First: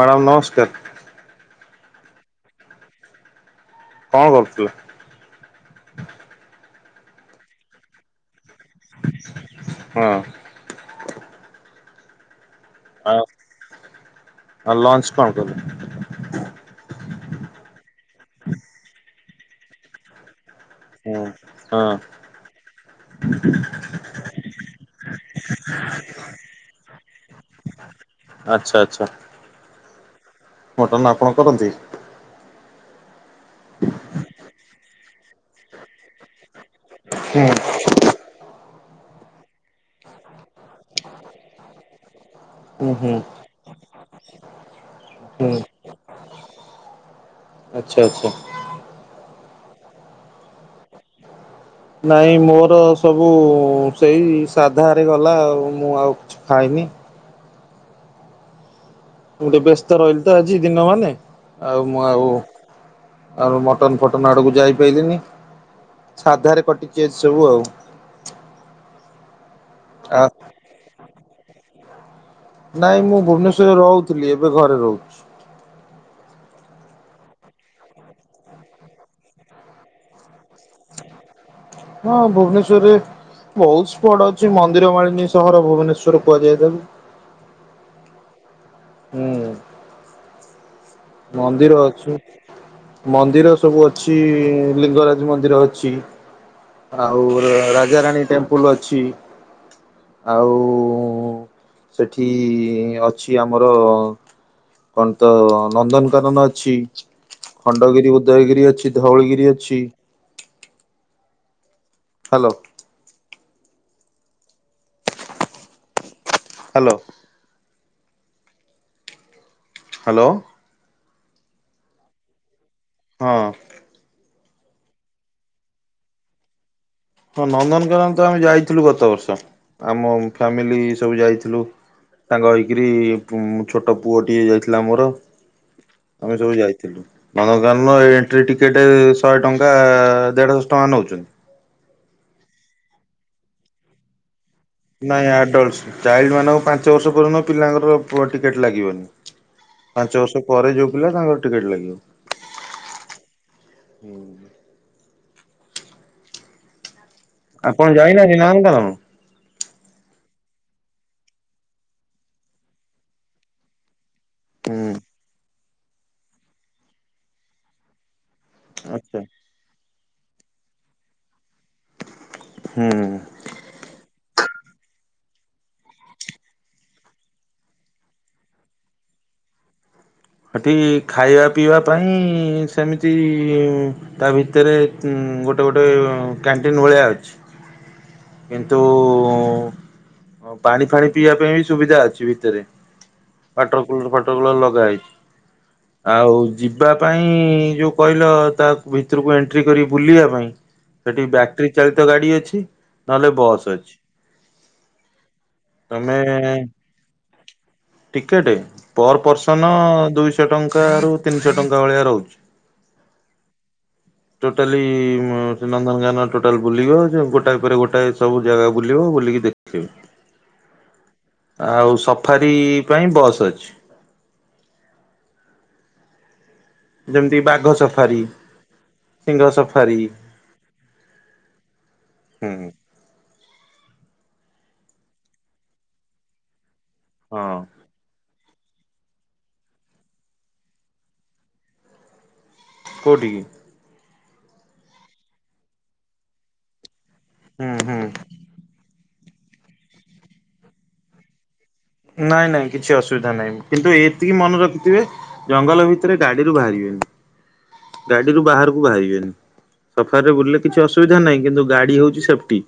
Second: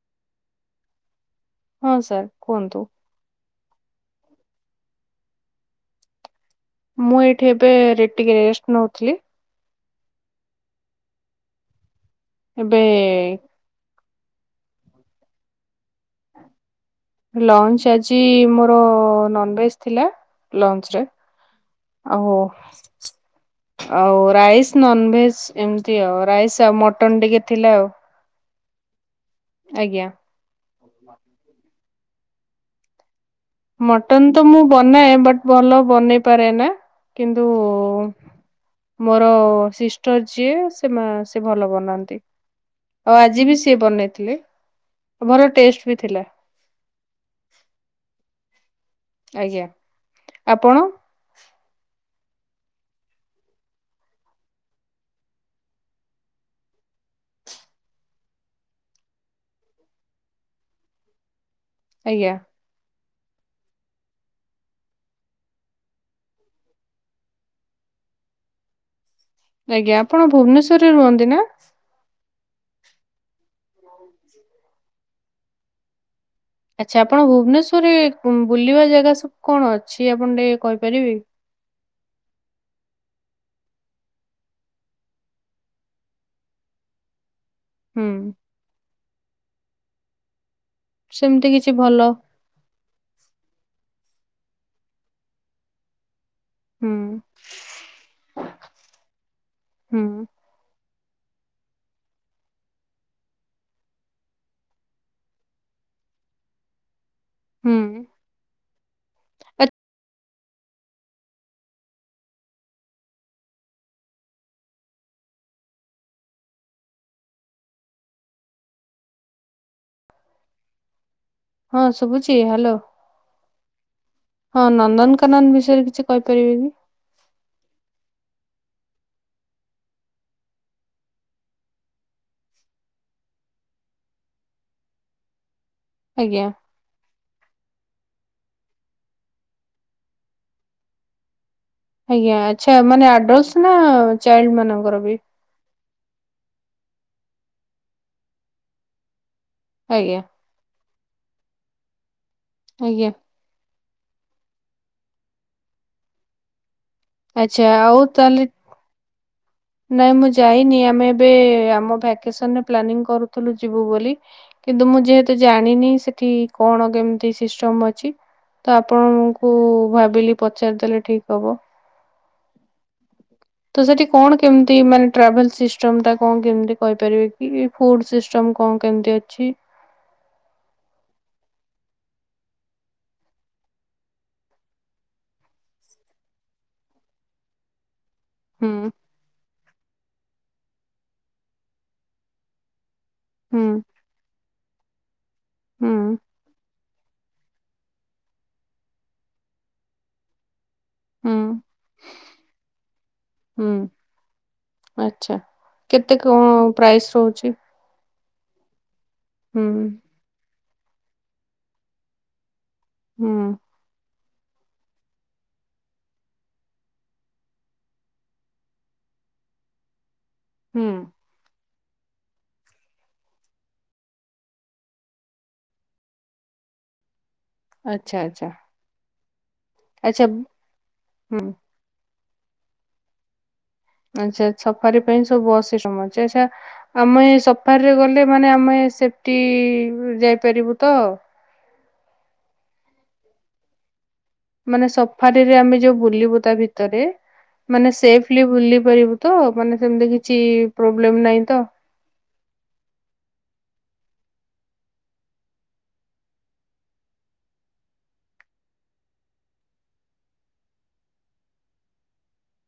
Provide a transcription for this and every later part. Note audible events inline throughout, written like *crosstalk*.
Madam ନମସ୍କାର୍। ହଁ sir କୁହନ୍ତୁ। କଣ କରୁଥିଲ? ମୁଁ ଏଇଠି ଏବେ ରେ ଟିକେ ରେଷ୍ଟ ନଉଥିଲି। ହଁ। ଏବେ ଆ ଲଞ୍ଚ କଣ କୁଲେ। ଲଞ୍ଚ ଆଜି ମୋର ନନଭେଜ ଥିଲା ଲଞ୍ଚ ରେ। ହୁଁ ହଁ। ଓହୋ। ଆଉ ରାଇସ୍ ନନଭେଜ ଏମିତି ଆଉ ରାଇସ୍ ଆଉ ମଟନ୍ ଟିକେ ଥିଲା ଆଉ। ଆଛା ଆଚ୍ଛା। ଆଜ୍ଞା। ମଟନ୍ ଆପଣ କରନ୍ତି? ମଟନ ତ ମୁଁ ବନାଏ ବଟ୍ ଭଲ ବନେଇ ପାରେ ନା ହୁଁ କିନ୍ତୁ ମୋର ସିଷ୍ଟର ଯିଏ ସେ ମା ସେ ଭଲ ବନାନ୍ତି। ହୁଁ ହୁଁ ଆଉ ଆଜି ବି ସିଏ ବନେଇଥିଲେ ଭଲ ହୁଁ ଟେଷ୍ଟ ବି ଥିଲା। ଆଚ୍ଛା ଆଚ୍ଛା। ଆଜ୍ଞା ଆପଣ? ନାଇଁ ମୋର ସବୁ ସେଇ ସାଧାରେ ଗଲା ଆଉ ମୁଁ ଆଉ ଖାଇନି। ଗୋଟେ ବ୍ୟସ୍ତ ରହିଲି ତ ଆଜି ଦିନ ମାନେ ଆଉ ମୁଁ ଆଉ ଆଜ୍ଞା ଆଉ ର ମଟନ୍ ଫଟନ୍ ଆଡକୁ ଯାଇପାଇଲିନି। ସାଧାରେ କଟିଛି ଆଜି ସବୁ ଆଉ। ଆଜ୍ଞା ଆ ଆପଣ ଭୁବନେଶ୍ୱରରେ ରୁହନ୍ତି ନା। ନାଇଁ ମୁଁ ଭୁବନେଶ୍ରରେ ରହୁଥିଲି ଏବେ ଘରେ ରହୁଛି। ଆଚ୍ଛା ଆପଣ ଭୁବନେସ୍ଵରରେ ଉ ବୁଲିବା ଜାଗା ସବୁ କଣ ଅଛି ଆପଣ ଟିକେ କହିପାରିବେ ହଁ ଭୁବନେସ୍ବରରେ ବହୁତ ସ୍ପଟ ଅଛି ମନ୍ଦିର ମାଳିନୀ ସହର ଭୁବନେଶ୍ଵର କୁହାଯାଏ ତାକୁ। ହୁଁ। ହୁଁ ସେମିତି କିଛି ମନ୍ଦିର ଭଲ ଅଛି ମନ୍ଦିର ସବୁ ଅଛି ଲିଙ୍ଗରାଜ ମନ୍ଦିର ଅଛି। ହୁଁ, ଆଉ ରାଜାରାଣୀ ଟେମ୍ପଲ ଅଛି। ହୁଁ, ଆଉ ସେଠି ଅଛି ଆମର କଣ ତ ନନ୍ଦନକାନନ ଅଛି ହୁଁ, ଖଣ୍ଡଗିରି ଉଦୟଗିରି ଅଛି ଧଉଳଗିରି ଆ ଅଛି। ହ୍ୟାଲୋ। ହ୍ୟାଲୋ। ହ୍ୟାଲୋ। ହଁ ଶୁଭୁଛି ହ୍ୟାଲୋ। ହଁ। ହଁ ନନ୍ଦନକାନନ ବିଷୟରେ କିଛି କହିପାରିବେ କି? ହଁ ନନ୍ଦନକାନନ ତ ଆମେ ଯାଇଥିଲୁ ଗତ ବର୍ଷ ଆମ ଫ୍ୟାମିଲି ସବୁ ଯାଇଥିଲୁ। ସାଙ୍ଗ ହେଇକିରି ଫୁ ଛୋଟ ପୁଅଟିଏ ଯାଇଥିଲା ମୋର ଆମେ ଆଜ୍ଞା, ସବୁ ଯାଇ ଥିଲୁ ନନକାନ ଏଣ୍ଟ୍ରି ଟିକେଟ୍ ଶହେ ଟଙ୍କା ଦେଢ଼ଶ ଟଙ୍କା ନୌଛନ୍ତି। ଆଜ୍ଞା ଆଛା ମାନେ ଆଡଲ୍ସ ନା ଚାଇଲ୍ଡ ମାନ ନାଇଁ ଆଡଲ୍ଟ ଚାଇଲ୍ଡ ମାନଙ୍କ ପାଞ୍ଚ ବର୍ଷ ପଯନ୍ତ ପିଲା ମାନଙ୍କର ପୁ ଟିକେଟ ଲାଗିବନି। ଆଜ୍ଞା, ପାଞ୍ଚ ବର୍ଷ ପରେ ଯୋଉ ପିଲା ତାଙ୍କର ଟିକେଟ ଲାଗିବ। ଆଜ୍ଞା। ହୁଁ। ଆଚ୍ଛା ଆପଣ ଆଉ ଯାଇନାହାନ୍ତି ତାହେଲେ ନନ୍ଧନ କାନନ। ନାଇଁ ମୁଁ ଯାଇନି ଆମେ ଏବେ ଆମ ଭ୍ୟାକେସନରେ ପ୍ଲାନିଂ କରୁଥିଲୁ ଯିବୁ ବୋଲି। କିନ୍ତୁ ମୁଁ ହୁଁ ଯେହେତୁ ଜାଣିନି ସେଠି କଣ କେମତି ସିଷ୍ଟମ ଅଛି। ତ ଆଚ୍ଛା ଆପଣଙ୍କୁ ଭାବିଲି ପଚାରିଦେଲେ ଠିକ ହବ। ହୁଁ। ତୁ ସେଠି କଣ କେମିତି ମାନେ ଟ୍ରାଭେଲ ସିଷ୍ଟମଟା କଣ କେମିତି କହିପାରିବେ କି ଫୁଡ଼ ସିଷ୍ଟମ୍ କଣ କେମିତି ଅଛି। ହେଠି ଖାଇବା ପିଇବା ପାଇଁ ସେମିତି ତା ଭିତରେ ଉ ଗୋଟେ ଗୋଟେ କ୍ୟାଣ୍ଟିନ ଭଳିଆ ଅଛି। ହୁଁ କିନ୍ତୁ ପାଣି ଫାଣି ପିଇବା ପାଇଁ ବି ସୁବିଧା ଅଛି ଭିତରେ। ହୁଁ ଫାଟର କୁଲର ଫାଟର କୁଲର ଲଗା ହେଇଛି। ହୁଁ ଆଉ ଯିବା ପାଇଁ ଯୋଉ କହିଲ ତା ଭିତରକୁ ଏଣ୍ଟ୍ରି କରି ବୁଲିବା ପାଇଁ ସେଠି ହୁଁ ବ୍ୟାଟେରୀ ଚାଳିତ ଗାଡି ଅଛି। ନହେଲେ ବସ୍ ହୁଁ ଅଛି ଆଚ୍ଛା କେତେ ତମେ କଣ ପ୍ରାଇସ୍ ରହୁଛି। ଟିକେଟ ପର ହୁଁ ପର୍ସନ ଦୁଇଶହ ଟଙ୍କା ରୁ ତିନିଶହ ଟଙ୍କା ଭଳିଆ ରହୁଛି। ହୁଁ। ଟୋଟାଲି ନନ୍ଦନ କିନନ ଟୋଟାଲ ବୁଲିବ ଗୋଟା ପରେ ଗୋଟେ ଗୋଟା ସବୁ ଜାଗା ବୁଲିବ ବୁଲିକି ଦେଖଥିବେ। ହୁଁ। ଆଉ ସଫାରି ପାଇଁ ବସ୍ ଅଛି। ଜମି ବା ଆଚ୍ଛା ଆଚ୍ଛା। ସିଙ୍ଗ ସଫାରି ଆଚ୍ଛା ହୁଁ। ହୁଁ। ଆଚଛା ସଫାରି ପାଇଁ ସବୁ ଅଶ ଟମ ଅଛି ଆଚ୍ଛା ଆମେ ଏଇ ହଁ ସଫାର। ରେ ଗଲେ ମାନେ ଆମେ ସେଫ୍ଟି ଯାଇପାରିବୁ ତ? କୋଡ଼ିିକି ମାନେ ସଫାରିରେ ଆମେ ଯୋଉ ବୁଲିବୁ ତା ଭିତରେ ହୁଁ ମାନେ ହୁଁ ସେଫଲି ବୁଲି ପାରିବୁ। ତ ମାନେ ସେମିତି କିଛି ପ୍ରୋବ୍ଲେମ୍ ନାହିଁ ତ? ନାଇଁ ନାଇଁ କିଛି ଅସୁବିଧା ନାହିଁ କିନ୍ତୁ ଏତିକି ମନେ ରଖିଥିବେ। ଜଙ୍ଗଲ ଭିତରେ ଗାଡିରୁ ବାହାରିବେନି ଗାଡିରୁ ବାହାରକୁ ବାହାରିବେନି। ସଫାରିରେ ବୁଲିଲେ କିଛି ଅସୁବିଧା ନାହିଁ କିନ୍ତୁ ଗାଡ଼ି ହେଉଛି ସେଫ୍ଟି।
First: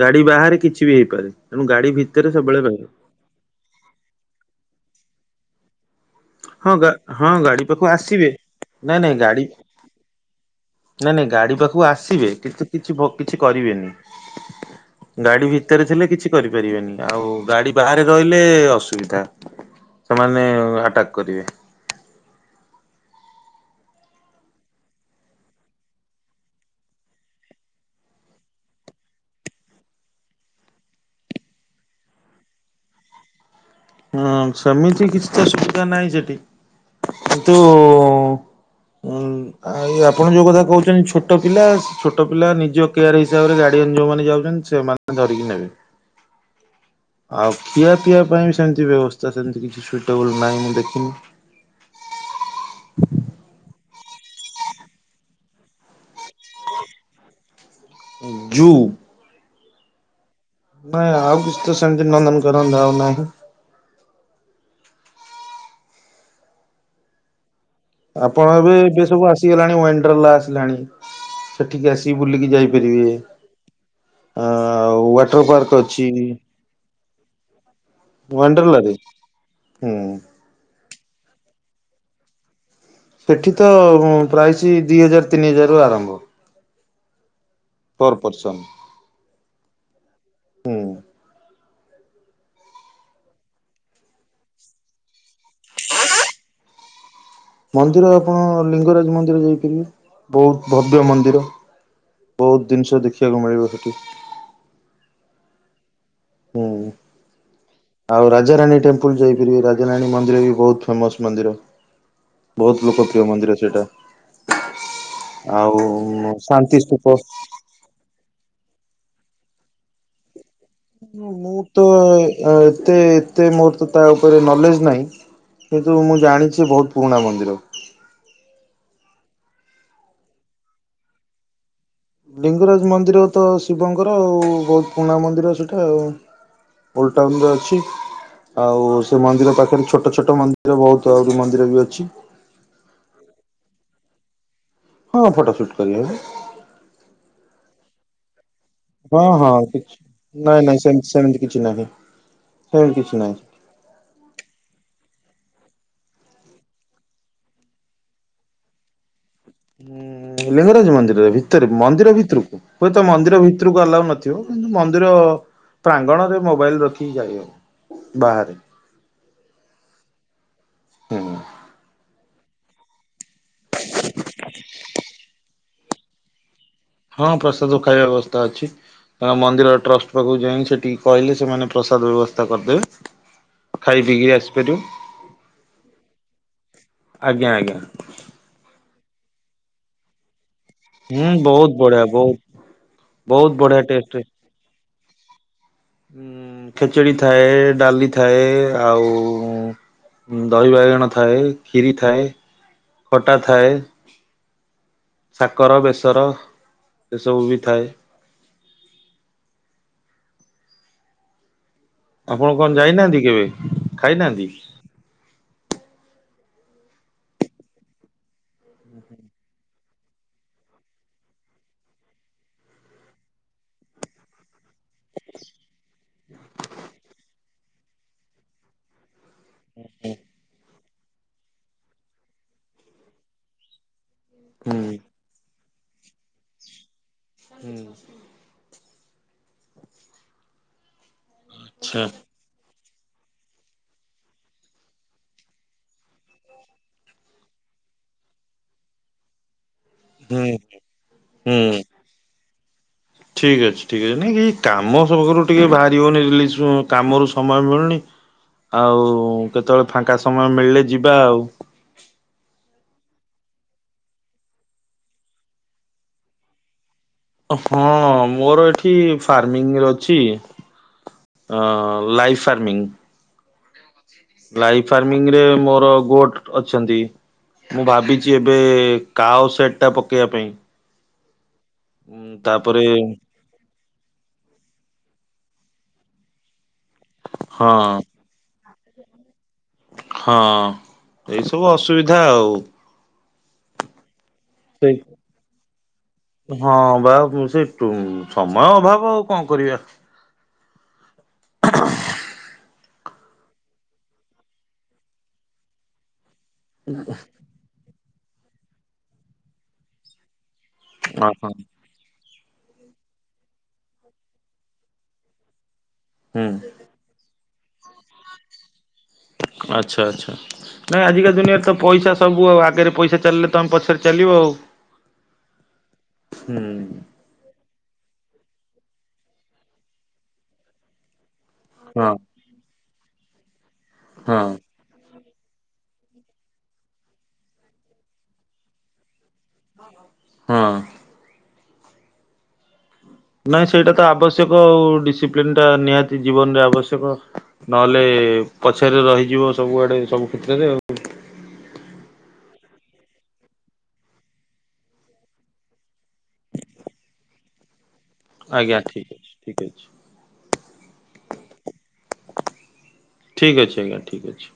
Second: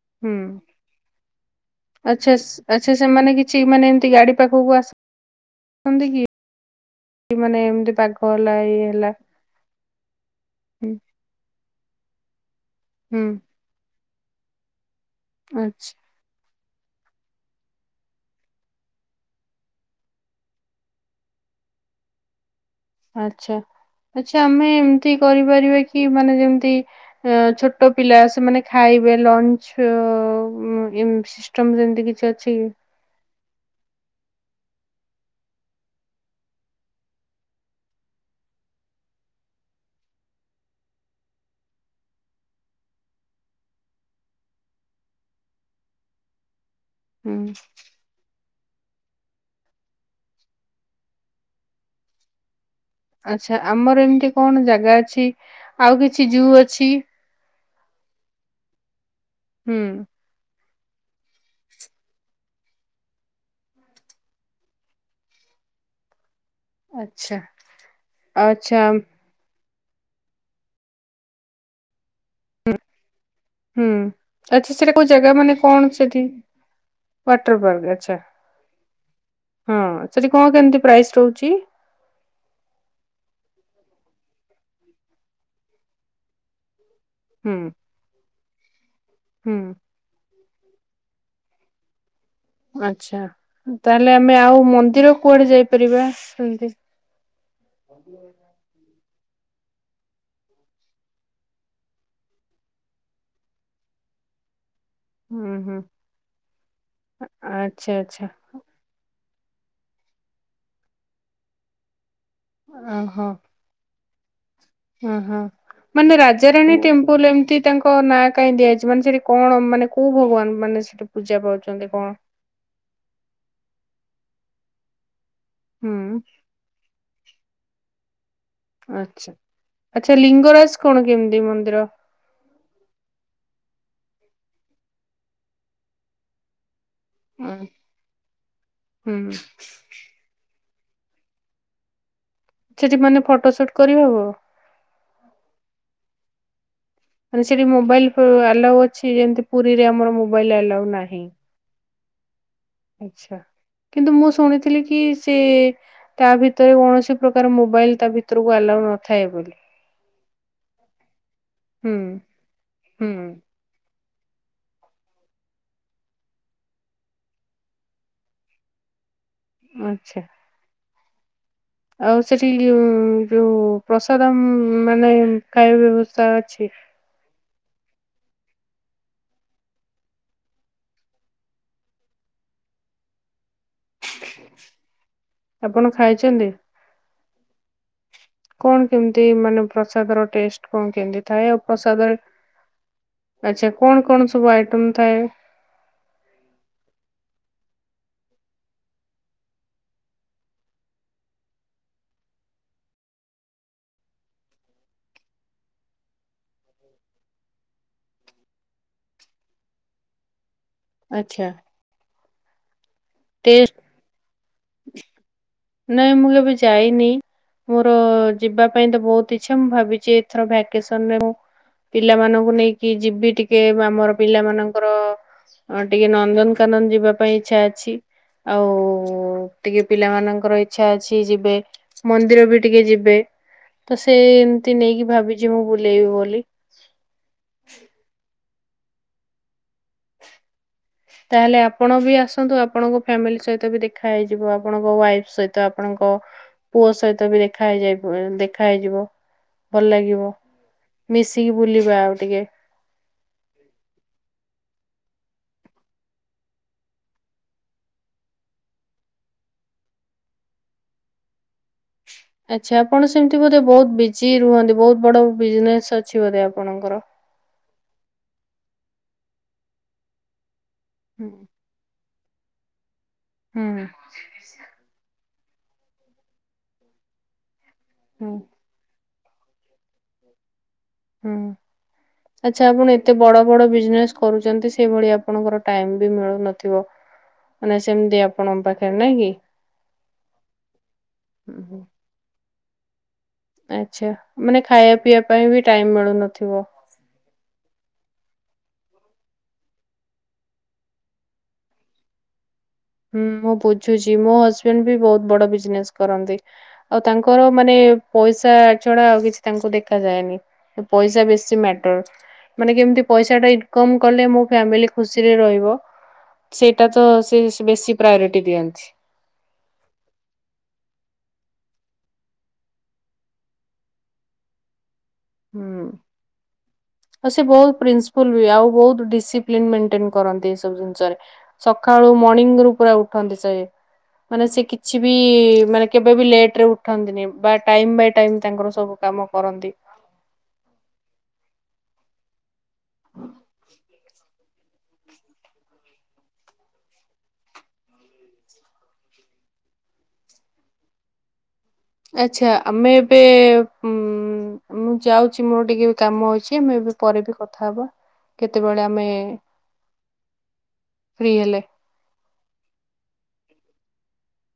ଗାଡି ହୁଁ ବାହାରେ କିଛି ବି ହେଇପାରେ ତେଣୁ ଗାଡି ଆଚ୍ଛା ଭିତରେ ସ୍- ସବୁବେଳେ ବାହିବ। ଆଚ୍ଛା ସେମାନେ କିଛି ମାନେ ଏମତି ଗାଡି ପାଖକୁ ଆସନ୍ତି କି? ହଁ ଗା ହଁ ଗାଡି ମାନେ ପାଖକୁ ଏମିତି ପାଘ ଆସିବେ ହେଲା ଇଏ ନାଇଁ ହେଲା। ନାଇଁ ଗାଡି ହୁଁ ନାଇଁ ନାଇଁ ଗାଡି ପାଖକୁ ଆସିବେ କିନ୍ତୁ କିଛି କିଛି ହୁଁ। କିଛି କରିବେନି। ଗାଡି ଭିତରେ ଆଚ୍ଛା ଥିଲେ କିଛି କରିପାରିବେନି ଆଉ ଗାଡି ବାହାରେ ରହିଲେ ଅସୁବିଧା। ସେମାନେ ଆଟାକ୍ କରିବେ। ଆଚ୍ଛା ଆଚଛା ଆମେ ଏମିତି କରିପାରିବା କି ମାନେ ଯେମ୍ତି। ଛୋଟ ପିଲା ସେମାନେ ଖାଇବେ ଲଞ୍ଚ୍ ସିଷ୍ଟମ୍ ଯେମ୍ତି କିଛି ଅଛି କି? ହଁ ସେମିତି କିଛି ତ ସୁବିଧା ନାହିଁ ସେଠି କିନ୍ତୁ ହୁଁ। ଆ ଆପଣ ଯୋଉ କଥା କହୁଛନ୍ତି ଛୋଟ ପିଲା ଛୋଟ ପିଲା ନିଜ କେୟାର ହିସାବରେ ଗାର୍ଡିଆନ ଯୋଉମାନେ ଯାଉଛନ୍ତି ସେମାନେ ଧରିକି ନବେ। ହୁଁ ଆଉ ଖିଆ ପିଇବା ପାଇଁ ବି ସେମିତି ବ୍ୟବସ୍ଥା ସେମତି କିଛି ସୁଇଟେବୁଲ୍ ନାହିଁ ମୁଁ ଦେଖିନି। ଆଚ୍ଛା ଆମର ଏମିତି କଣ ଜାଗା ଅଛି ଆଉ କିଛି ଜୁ ଅଛି। ଯୁ ହୁଁ। ନାଇଁ ଆଉ କିଛି ତ ସେମିତି ନନ୍ଦନ୍ କାନନ୍ ଯଉ ନାହାନ୍ତି। ଆଚ୍ଛା। ଆପଣ ଏବେ ଆଚ୍ଛା ଏବେ ସବୁ ଆସେ ଆଗଲାଣି ଵନ୍ଡ୍ର୍ଲା ଆସିଲାଣି ସେଠିକି ଆସିକି ବୁଲିକି ଯାଇପାରିବେ। ହୁଁ ଆଚଛା ସେଟା ଆଉ କୋଉ ଜାଗା ୱାଟର ମାନେ ପାର୍କ କଣ ଅଛି ସେଠି? ୱାଟର ପାର୍କ ଆଛା, ୱାଣ୍ଡ୍ରେଲାରେ ହଁ, ହୁଁ। ସେଠି କଣ କେମିତି ପ୍ରାଇସ୍ ରହୁଛି? ସେଠି ତ ପ୍ରାଇସ୍, ଦି ହଜାର୍, ତିନି ହଜାର୍ ରୁ ଆରମ୍ଭ। ହୁଁ ପର୍ ପର୍ସନ୍। ହୁଁ ଆଛା, ତାହେଲେ ଆମେ ଆଉ ମନ୍ଦିର କୁଆଡେ ଯାଇପାରିବା? ସେମିତି ମନ୍ଦିର ଆପଣ ଲିଙ୍ଗରାଜ ମନ୍ଦିର ଯାଇପାରିବେ, ବହୁତ ଭବ୍ୟ ମନ୍ଦିର। ବହୁତ୍ ଜିନିଷ ଦେଖିବାକୁ ମିଳିବ ସେଠି। ହୁଁ ହୁଁ। ହୁଁ, ଆଚ୍ଛା ଆଚ୍ଛା ଆଉ ରାଜାରାଣୀ ଟେମ୍ପ୍ ସୁପୁଲ୍ ଯାଇପାରିବେ, ରାଜାରାଣି ମନ୍ଦିର ବି ବହୁତ ଫେମସ୍ ମନ୍ଦିର। ବହୁତ୍ ଲୋକ ପ୍ର୍ରିୟ ମନ୍ଦିର ସେଇଟା। ଓହୋ, ଆଉ ମାନେ ଶାନ୍ତି ରାଜାରାଣୀ ସ୍ତୂପ ଟେମ୍ପୁଲ୍ ଏମିତି ତାଙ୍କ୍ ନାଁ କାଇଁ ଦିଆଯାଇଛି? ମାନେ ସେଠି କଣ, ମାନେ କୋଉ ଭଗବାନ ମାନେ ସେଠି ହଁ ପୂଜା ମୁଁ ତ ପାଉଛନ୍ତି କଣ? ଏ ଏତେ, ଏତେ ମୋର ତ ତା ଉପରେ ନଲେଜ ନାହିଁ, ହୁଁ କିନ୍ତୁ ମୁଁ ଜାଣିଛି ସେ ବହୁତ ପୁରୁଣା ମନ୍ଦିର। ଆଛା, ଆଛା ଲିଙ୍ଗରାଜ କଣ କେମିତି ମନ୍ଦିର? ଲିଙ୍ଗରାଜ ମନ୍ଦିର ତ ଶିବଙ୍କର ଆଉ, ବହୁତ ପୁରୁଣା ମନ୍ଦିର ସେଇଟା ଆଉ। ଓଲଡ ଟାଉନରେ ଅଛି, ଆଉ ସେ ହୁଁ ମନ୍ଦିର ପାଖରେ ଛୋଟ ଛୋଟ ମନ୍ଦିର, ବହୁତ ଆହୁରି ମନ୍ଦିର ବି ଅଛି। ସେଠି ମାନେ ଫଟୋ ସୁଟ କରିହବ? ହଁ, ଫଟୋ ଶୁଟ କରିହବ। ମାନେ ସେଠି ମୋବାଇଲ ଆଲାଉ ଅଛି, ହଁ ଯେମିତି ହଁ ପୁରୀରେ କିଛି ଆମର ମୋବାଇଲ ନାଇଁ ନାଇଁ ଆଲାଉ ସେମତି ନାହିଁ। ସେମିତି କିଛି ନାହିଁ। ସେମିତି କିଛି ନାହିଁ। ଆଛା, କିନ୍ତୁ ମୁଁ ଶୁଣିଥିଲି କି ସେ ତା ଭିତରେ କୌଣସି ପ୍ରକାର ମୋବାଇଲ ତା ଭିତରକୁ ଆଲାଉ ନ ହୁଁ, ଲିଙ୍ଗରାଜ ମନ୍ଦିର, ଭିତରେ, ହୁଁ ମନ୍ଦିର ଭିତରକୁ, ହୁଏତ ହୁଁ ମନ୍ଦିର ଭିତ ଭିତରକୁ ଆଲାଉ ନଥିବ, କିନ୍ତୁ ମନ୍ଦିର ପ୍ରାଙ୍ଗଣରେ ମୋବାଇଲ ରଖିକି ଯାଇହବ। ବାହାରେ। ଆଛା। ହୁଁ ଆଉ ସେଠି ଉ ଯୋଉ ପ୍ରସାଦ ମାନେ ଖାଇବା ବ୍ୟବସ୍ଥା ଅଛି? ହଁ, ପ୍ରସାଦ ଖାଇବା ବ୍ୟବସ୍ଥା ଅଛି। ତାଙ୍କ ମନ୍ଦିର ଟ୍ରଷ୍ଟ ପାଖକୁ ଯାଇ ସେଠିକି କହିଲେ, ସେମାନେ ପ୍ରସାଦ ବ୍ୟବସ୍ଥା କରିଦେବେ। ଖାଇ ପିିକି ଆସିପାରିବ, ଆପଣ ଖାଇଛନ୍ତି? ଆଜ୍ଞା ଆଜ୍ଞା। କଣ କେମିତି ମାନେ ପ୍ରସାଦର ଟେଷ୍ଟ? କଣ କେମିତି ହୁଁ ଥାଏ? ଆ ବହୁତ ବଢିଆ ପ୍ରସାଦ ବହୁତ ବହୁତ ଆଛା, ବଢିଆ କଣ ଟେଷ୍ଟ କଣ ସବୁ ଆଇଟମ ଥାଏ? ଉ ଖେଚେଡି ଥାଏ, ଡାଲି ଥାଏ, ଆଉ ଦହି ବାଇଗଣ ଥାଏ, କ୍ଷିରି ଥାଏ, ଖଟା ଥାଏ। ସାକର, ବେସର, ଏସବୁ ବି ଥାଏ। ଆଛା। ଆପଣ କଣ ଯାଇନାହାନ୍ତି କେବେ? ଖାଇନାହାନ୍ତି? ନାଇଁ, ମୁଁ କେବେ ଯାଇନି। ମୋର ଯିବା ପାଇଁ ତ ବହୁତ ଇଛା, ମୁଁ ଭାବିଛି ଏଥର ଭାକେସନରେ ପିଲାମାନଙ୍କୁ ନେଇକି ଯିବି ଟିକେ, ଆମର ପିଲାମାନଙ୍କୁ ତାଙ୍କର ଟିକେ ନନ୍ଦନକାନନ ଯିବା ପାଇଁ ଇଛା ଅଛି, ଆଉ ଟିକେ ପିଲାମାନଙ୍କର ଇଛା ଅଛି ଯିବେ, ମନ୍ଦିର ବି ଟିକେ ଯିବେ। ତ ସେ ଏମତି ହୁଁ ନେଇକି ଭାବିଛି ମୁଁ ବୁଲେଇବି ବୋଲି। ହୁଁ ତାହେଲେ ଆପଣ ଆଚ୍ଛା ବି ଆସ ନ୍ତୁ ଆପଣଙ୍କ ଫ୍ୟାମିଲି ସହିତ ବି ଦେଖା ହେଇଯିବ। ଆପଣଙ୍କ ୱାଇଫ୍ ସହିତ ଆପଣଙ୍କ ପୁଅ ସହିତ ବି ଦେଖା ହେଇଯାଇ ଦେଖା ହେଇଯିବ। ଭଲ ଲାଗିବ। ହୁଁ ମିଶିକି ହୁଁ। ବୁଲିବା ଆଉ ଟିକେ। ଠିକ୍ ଅଛି ଠିକ୍ ଅଛି। ନାଇଁ ଏ କାମ *unintelligible* ଟିକେ ବାହାରି ହେଉନି ରିଲିଜ୍ କାମରୁ ସମୟ ମିଳୁନି। ଆଉ କେତେବେଳେ ଫାଙ୍କା ସମୟ ମିଳିଲେ ଯିବା ଆଉ। ଆଚ୍ଛା। ଆପଣ ସେମିତି ବୋଧେ ବହୁତ ବିଜି ରୁହନ୍ତି। ବହୁତ ବଡ ବିଜନେସ୍ ଅଛି ବୋଧେ ଆପଣଙ୍କର? ହଁ ମୋର ଏଠି ଫାର୍ମିଂରେ ଅଛି। ହୁଁ। ହଁ ଲାଇଫ୍ ଫାର୍ମିଂ। ହୁଁ। ଲାଇଫ୍ ଫାର୍ମିଂରେ ମୋର ଗୋଟ୍ ଅଛନ୍ତି। ମୁଁ ହୁଁ ଭାବିଚି ଏବେ କାଓ ସେଟ୍ ଟା ପକେଇବା ପାଇଁ। ଉଁ ହୁଁ। ଆଚ୍ଛା ତାପରେ ଆପଣ ଏତେ ବଡ ବଡ଼ ବିଜନେସ୍ କରୁଛନ୍ତି। ସେଭଳି ଆପଣଙ୍କର ଟାଇମ୍ ବି ମିଳୁନଥିବ। ହଁ ମାନେ ସେମତି ଆପଣଙ୍କ ପାଖେରେ ନାଇଁ କି? ହଁ ହୁଁ, ଏଇସବୁ ହୁଁ। ଅସୁବିଧା ଆଉ। ଆଚ୍ଛା। ମାନେ ସେଇ ଖାଇବା ପିଇବା ପାଇଁ ବି ଟାଇମ୍ ମିଳୁନଥିବ? ହଁ ବା ମୁଁ ସେ ଯୋଉ ସମୟ ଅଭାବ ଆଉ କଣ କରିବା। ହୁଁ ମୁଁ ବୁଝୁଚି। ମୋ ହଜବେଣ୍ଡ ବି ବହୁତ ବଡ ବିଜନେସ୍ କରନ୍ତି। ଆଉ ତାଙ୍କର ମାନେ ପଇସା ଛଡା ଆଉ କିଛି ତାଙ୍କୁ ଦେଖାଯାଏନି। ପଇସା ଅ ହଁ ବେଶୀ ମ୍ୟାଟର୍। ମାନେ କେମିତି ପଇସା ଟା ଇନକମ୍ କଲେ ମୋ ଫ୍ୟାମିଲି ଖୁସିରେ ରହିବ। ହୁଁ। ସେ ସେଇଟା ତ ସେ ବେଶୀ ପ୍ରାୟୋରିଟି ଦିଅନ୍ତି। ଆଚ୍ଛା ଆଚ୍ଛା। ନାଇଁ ଆଜିକାଲି ଦୁନିଆରେ ତ ପଇସା ସବୁ ଆଉ। ଆଗରେ ପଇସା ଚାଲିଲେ ତମେ ପଛରେ ଚାଲିବ ଆଉ। ହୁଁ ‌। ହୁଁ ଆଉ ସେ ବହୁତ ପ୍ରିନ୍ସିପୁଲ୍ ବି। ଆଉ ବହୁତ ଡିସିପ୍ଲିନ୍ ମେଣ୍ଟେନ୍ କରନ୍ତି ଏବୁ ଜିନିସ ରେ। ହଁ ସଖାଳୁ ମର୍ଣ୍ଣିଂ ରୁ ପୁରା ଉଠନ୍ତି ସେ। ହଁ ମାନେ ସେ କି କିଛି ବି ମାନେ କେବେ ବି ଲେଟ୍ ରେ ଉଠନ୍ତିନି। ବା ଟାଇମ୍ ବାଇ ଟାଇମ୍ ତାଙ୍କର ସବୁ କାମ କରନ୍ତି। ହଁ। ହଁ *inaudible* ନାଇଁ ସେଇଟା ତ ଆବଶ୍ୟକ ଆଉ। ଡିସିପ୍ଲିନ୍ ଟା ନିହାତି ଜୀବନରେ ଆବଶ୍ୟକ। ନହେଲେ ପଛରେ ରହିଯିବ ସବୁଆଡ଼େ ସବୁ କ୍ଷେତ୍ରରେ ଆଉ। ଆଚ୍ଛା। ଆମେ ଏବେ ମୁଁ ଯାଉଚି ମୋର ଟିକେ ବି କାମ ଅଛି, ଆମ ଏବେ ପରେ ବି କଥା ହବା। ଆଜ୍ଞା କେତେବେଳେ ଆମେ ଠିକ୍ ଅଛି ଠିକ୍ ଅଛି ଫ୍ରି ହେଲେ। ଠିକ୍ ଅଛି ଆଜ୍ଞା ଠିକ୍ ଅଛି।